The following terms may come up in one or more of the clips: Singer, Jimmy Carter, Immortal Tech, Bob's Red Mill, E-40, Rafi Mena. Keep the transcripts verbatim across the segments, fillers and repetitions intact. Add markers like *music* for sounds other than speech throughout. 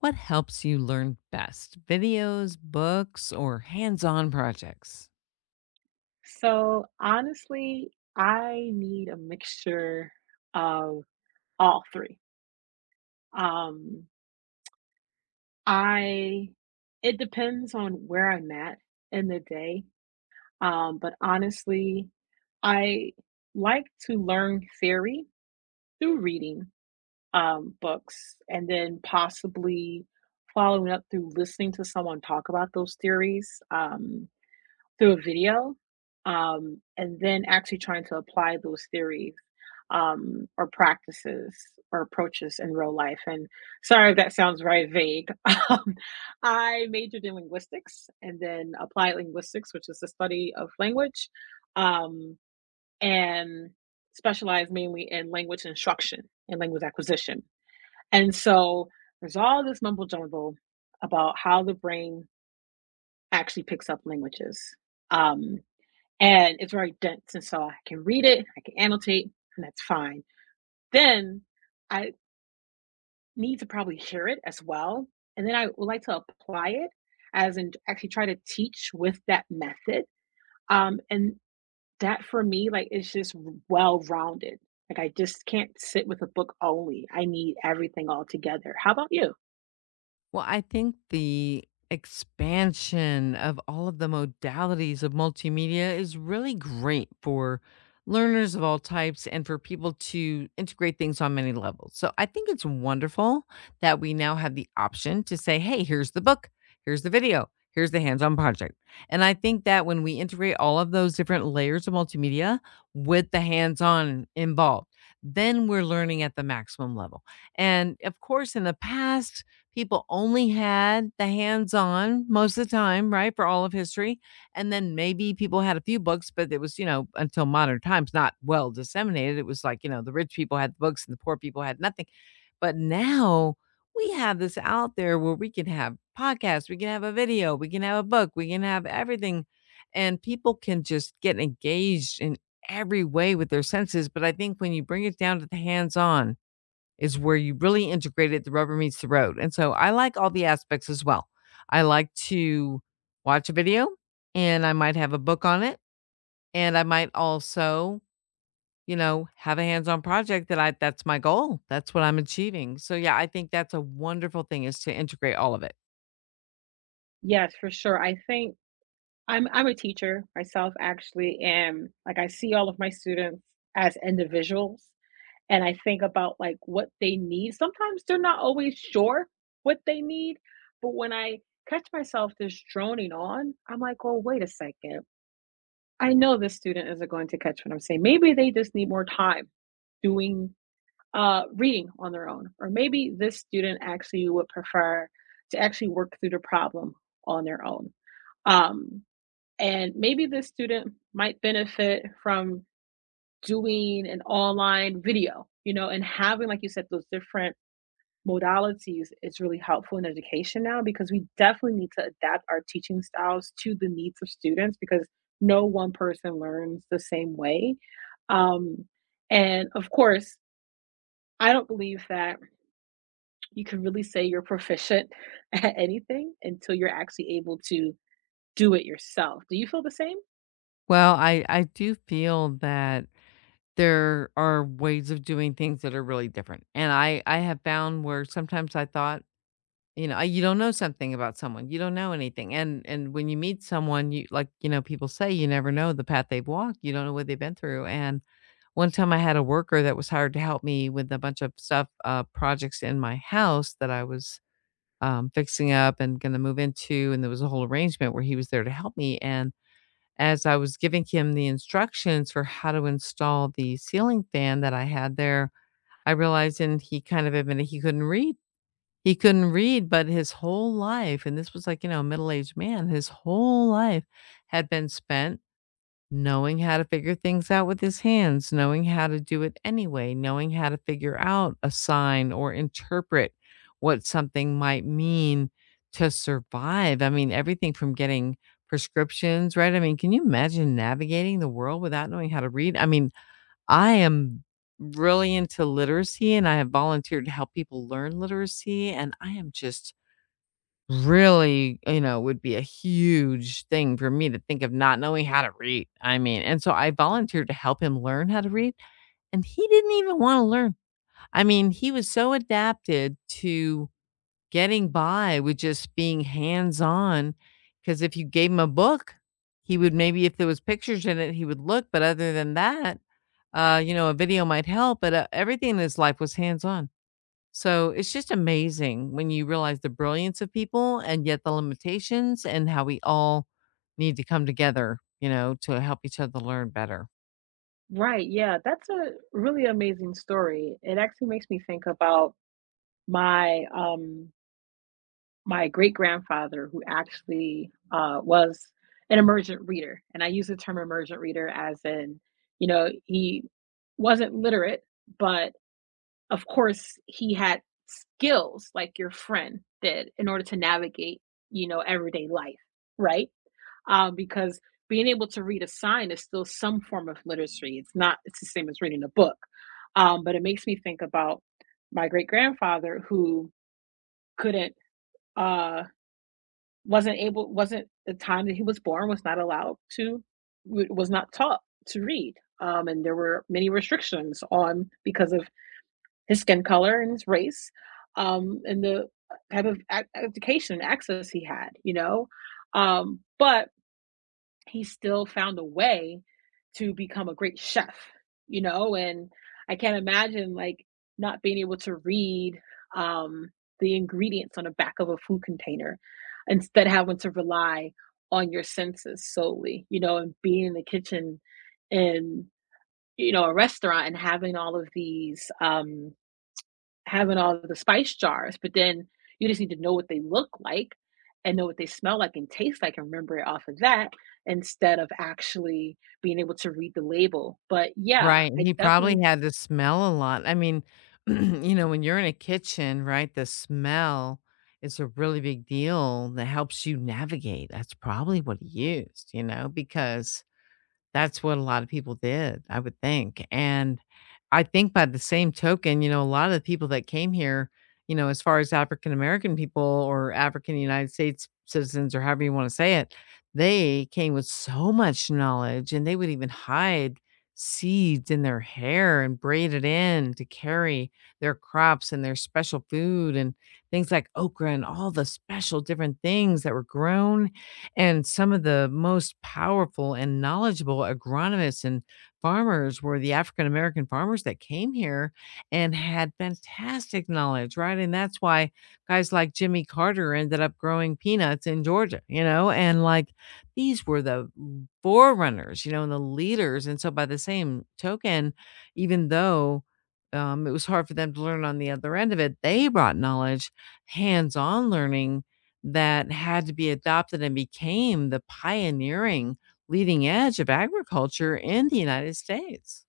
What helps you learn best? Videos, books, or hands on projects? So honestly, I need a mixture of all three. Um, I It depends on where I'm at in the day. Um, but honestly, I like to learn theory through reading um, books and then possibly following up through listening to someone talk about those theories. Um, through a video, um, and then actually trying to apply those theories um, or practices or approaches in real life. And sorry if that sounds very vague. *laughs* Um, I majored in linguistics and then applied linguistics, which is the study of language, um, and specialized mainly in language instruction and language acquisition. And so there's all this mumbo jumbo about how the brain actually picks up languages. Um, and it's very dense. And so I can read it, I can annotate, and that's fine. Then I need to probably hear it as well. And then I would like to apply it as in actually try to teach with that method. Um, and that for me, like, is just well rounded. Like, I just can't sit with a book only. I need everything all together. How about you? Well, I think the expansion of all of the modalities of multimedia is really great for learners of all types and for people to integrate things on many levels. So I think it's wonderful that we now have the option to say, hey, here's the book, here's the video, here's the hands on project. And I think that when we integrate all of those different layers of multimedia with the hands on involved, then we're learning at the maximum level. And of course, in the past, people only had the hands-on most of the time, right, for all of history, and then maybe people had a few books, but it was, you know, until modern times, not well disseminated. It was like, you know, the rich people had the books and the poor people had nothing. But now we have this out there where we can have podcasts, we can have a video, we can have a book, we can have everything, and people can just get engaged in every way with their senses. But I think when you bring it down to the hands-on is where you really integrate it, the rubber meets the road. And so I like all the aspects as well. I like to watch a video and I might have a book on it. And I might also, you know, have a hands-on project that I that's my goal. That's what I'm achieving. So yeah, I think that's a wonderful thing is to integrate all of it. Yes, for sure. I think I'm I'm a teacher myself actually, and like I see all of my students as individuals and I think about like what they need. Sometimes they're not always sure what they need, but when I catch myself just droning on, I'm like, oh wait a second. I know this student isn't going to catch what I'm saying. Maybe they just need more time doing uh reading on their own. Or maybe this student actually would prefer to actually work through the problem on their own. Um and maybe this student might benefit from doing an online video, you know, and having, like you said, those different modalities is really helpful in education now because we definitely need to adapt our teaching styles to the needs of students because no one person learns the same way. Um, and of course, I don't believe that you can really say you're proficient *laughs* at anything until you're actually able to do it yourself. Do you feel the same? Well, I I do feel that there are ways of doing things that are really different. And I I have found where sometimes I thought, you know, I- you don't know something about someone. You don't know anything. And and when you meet someone, you like, you know, people say you never know the path they've walked. You don't know what they've been through. And one time I had a worker that was hired to help me with a bunch of stuff, uh, projects in my house that I was um, fixing up and going to move into. And there was a whole arrangement where he was there to help me. And as I was giving him the instructions for how to install the ceiling fan that I had there, I realized and he kind of admitted he couldn't read, he couldn't read, but his whole life, and this was like, you know, a middle-aged man, his whole life had been spent knowing how to figure things out with his hands, knowing how to do it anyway, knowing how to figure out a sign or interpret what something might mean to survive. I mean, everything from getting prescriptions, right? I mean, can you imagine navigating the world without knowing how to read? I mean, I am really into literacy, and I have volunteered to help people learn literacy, and I am just really, you know, would be a huge thing for me to think of not knowing how to read, I mean, and so I volunteered to help him learn how to read, and he didn't even wanna learn. I mean, he was so adapted to getting by with just being hands-on, on because if you gave him a book, he would maybe if there was pictures in it, he would look, but other than that uh, you know, a video might help, but uh, everything in his life was hands on. So it's just amazing when you realize the brilliance of people and yet the limitations and how we all need to come together, you know, to help each other learn better. Right, yeah, that's a really amazing story. It actually makes me think about my, um my great grandfather, who actually uh, was an emergent reader. And I use the term emergent reader as in, you know, he wasn't literate, but of course he had skills like your friend did in order to navigate, you know, everyday life, right? Um, because being able to read a sign is still some form of literacy. It's not, it's the same as reading a book. Um, but it makes me think about my great grandfather who couldn't. Uh, wasn't able wasn't the time that he was born was not allowed to w- was not taught to read, um, and there were many restrictions on because of his skin color and his race, um, and the type of ac- education and access he had, you know, um, but he still found a way to become a great chef, you know, and I can't imagine like not being able to read, um, the ingredients on the back of a food container, instead having to rely on your senses solely, you know, and being in the kitchen and, you know, a restaurant and having all of these um having all of the spice jars, but then you just need to know what they look like and know what they smell like and taste like and remember it off of that instead of actually being able to read the label. But yeah, Right. I He probably definitely had to smell a lot. I mean, *clears throat* you know, when you're in a kitchen, right, the smell is a really big deal that helps you navigate. That's probably what he used, you know, because that's what a lot of people did, I would think, and I think by the same token, you know, a lot of the people that came here, you know, as far as African American people or African United States citizens or however you wanna say it, they came with so much knowledge, and they would even hide seeds in their hair and braid it in to carry their crops and their special food and things like okra and all the special different things that were grown and some of the most powerful and knowledgeable agronomists and farmers were the African American farmers that came here and had fantastic knowledge, right? And that's why guys like Jimmy Carter ended up growing peanuts in Georgia, you know? And like these were the forerunners, you know, and the leaders. And so by the same token, even though um, it was hard for them to learn on the other end of it. They brought knowledge, hands on learning that had to be adopted and became the pioneering leading edge of agriculture in the United States.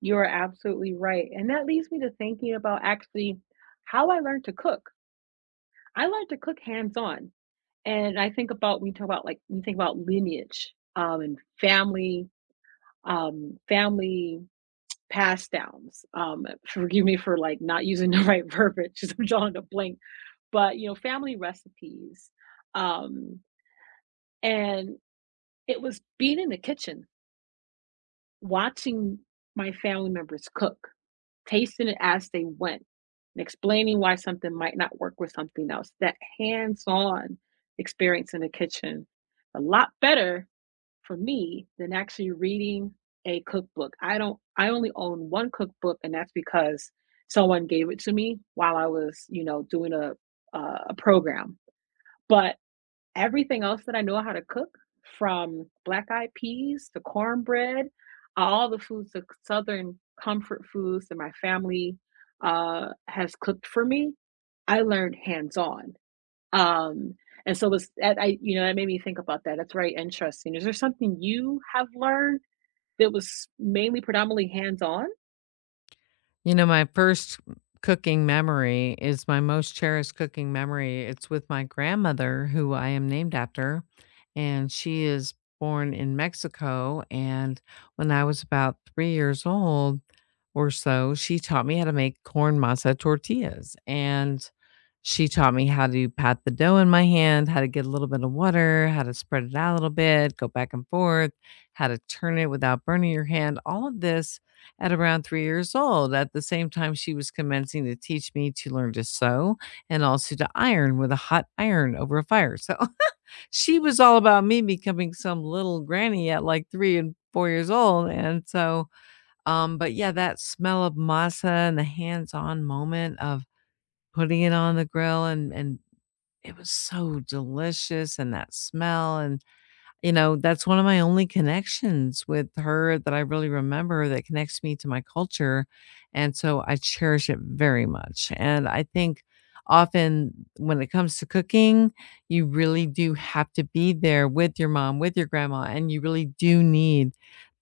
you are absolutely right. And that leads me to thinking about actually how I learned to cook. I learned to cook hands-on. And I think about we talk about like we think about lineage um and family um family pass downs. Um, forgive me for like not using the *laughs* right verbiage because I'm drawing a blank, but you know, family recipes. Um, and it was being in the kitchen, watching my family members cook, tasting it as they went, and explaining why something might not work with something else. That hands on experience in the kitchen, a lot better for me than actually reading a cookbook. I don't I only own one cookbook and that's because someone gave it to me while I was, you know, doing a uh, a program. But everything else that I know how to cook, from black eyed peas to cornbread, all the foods, the southern comfort foods that my family uh, has cooked for me, I learned hands on. Um, and so was that I you know, that made me think about that. That's very interesting. Is there something you have learned that was mainly predominantly hands-on? You know, my first cooking memory is my most cherished cooking memory. It's with my grandmother, who I am named after, and she is born in Mexico. And when I was about three years old, or so, she taught me how to make corn masa tortillas. And she taught me how to pat the dough in my hand, how to get a little bit of water, how to spread it out a little bit, go back and forth, how to turn it without burning your hand. All of this at around three years old. At the same time, she was commencing to teach me to learn to sew and also to iron with a hot iron over a fire. So *laughs* she was all about me becoming some little granny at like three and four years old. And so um, but yeah, that smell of masa and the hands-on moment of putting it on the grill and and it was so delicious and that smell and, you know, that's one of my only connections with her that I really remember that connects me to my culture, and so I cherish it very much, and I think often when it comes to cooking, you really do have to be there with your mom, with your grandma, and you really do need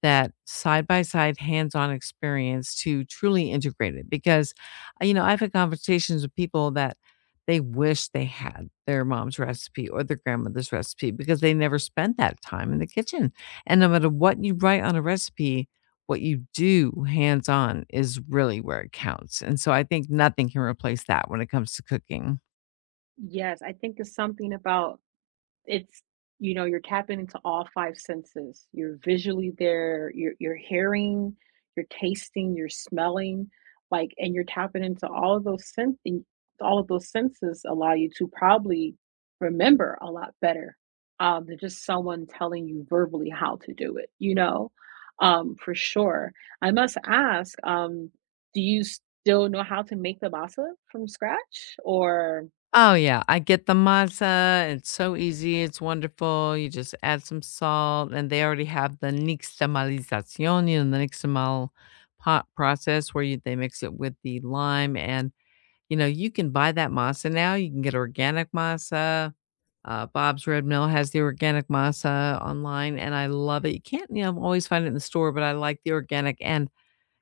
that side-by-side hands-on experience to truly integrate it because, uh, you know, I've had conversations with people that they wish they had their mom's recipe or their grandmother's recipe because they never spent that time in the kitchen, and no matter what you write on a recipe, what you do hands-on is really where it counts, and so I think nothing can replace that when it comes to cooking. Yes, I think it's something about it's you know you're tapping into all five senses, you're visually there, you're, you're hearing, you're tasting, you're smelling, like, and you're tapping into all of those sense, and all of those senses allow you to probably remember a lot better um, than just someone telling you verbally how to do it, you know, um, for sure. I must ask, um, do you still know how to make the masa from scratch or Oh, yeah, I get the matzah, it's so easy, it's wonderful, you just add some salt, and they already have the nixtamalización, you know, the nixtamal pot process where you they mix it with the lime and, you know, you can buy that masa now, you can get organic masa, uh, Bob's Red Mill has the organic masa online, and I love it. You can't, you know, always find it in the store, but I like the organic, and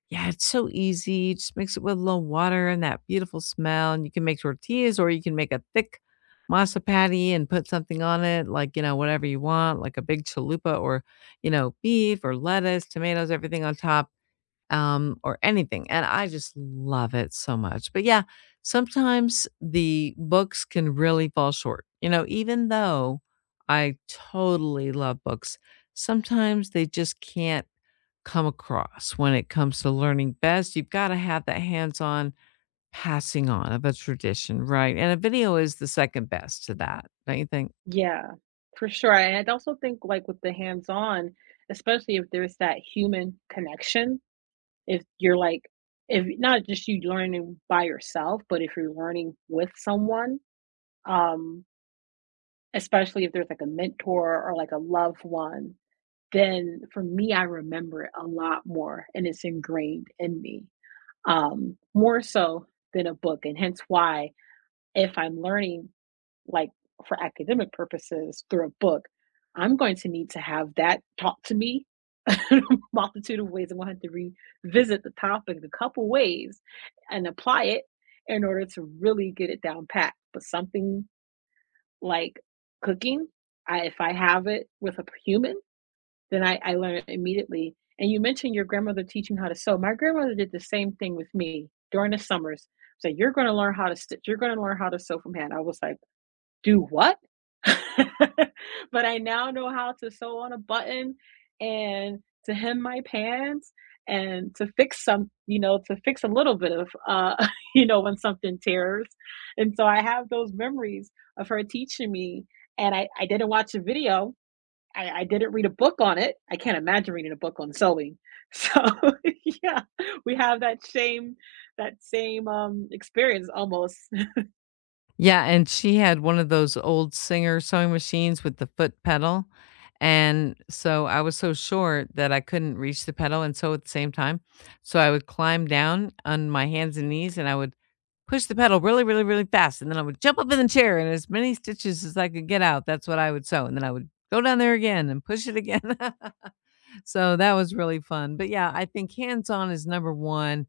yeah, it's so easy, just mix it with a little water and that beautiful smell, and you can make tortillas or you can make a thick masa patty and put something on it, like, you know, whatever you want, like a big chalupa or, you know, beef or lettuce, tomatoes, everything on top, um, or anything. And I just love it so much. But yeah, sometimes the books can really fall short. You know, even though I totally love books, sometimes they just can't come across when it comes to learning best. You've got to have that hands on passing on of a tradition, right? And a video is the second best to that, don't you think? Yeah, for sure, and I also think, like, with the hands-on, especially if there's that human connection, if you're, like if not just you learning by yourself, but if you're learning with someone, um, especially if there's, like, a mentor or, like, a loved one, then for me, I remember it a lot more, and it's ingrained in me, um, more so than a book, and hence why if I'm learning, like, for academic purposes through a book, I'm going to need to have that taught to me *laughs* in a multitude of ways. I'm going to have to revisit the topic a couple ways and apply it in order to really get it down pat. But something like cooking, I, if I have it with a human, then I, I learn it immediately. And you mentioned your grandmother teaching how to sew. My grandmother did the same thing with me during the summers. So you're going to learn how to stitch. You're going to learn how to sew from hand. I was like, do what? *laughs* But I now know how to sew on a button and to hem my pants and to fix some, you know, to fix a little bit of, uh, *laughs* you know, when something tears. And so I have those memories of her teaching me. And I, I didn't watch a video. I, I didn't read a book on it. I can't imagine reading a book on sewing. So *laughs* yeah, we have that same, that same um, experience almost Yeah, and she had one of those old Singer sewing machines with the foot pedal, and so I was so short that I couldn't reach the pedal and sew at the same time, so I would climb down on my hands and knees, and I would push the pedal really, really, really fast, and then I would jump up in the chair, and as many stitches as I could get out, that's what I would sew, and then I would go down there again and push it again. *laughs* So that was really fun. But yeah, I think hands on is number one.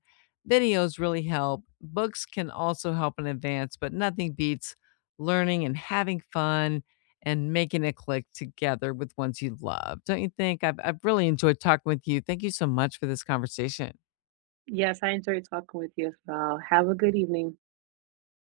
Videos really help. Books can also help in advance, but nothing beats learning and having fun and making it click together with ones you love. Don't you think? I've, I've really enjoyed talking with you. Thank you so much for this conversation. Yes, I enjoyed talking with you as well. Have a good evening.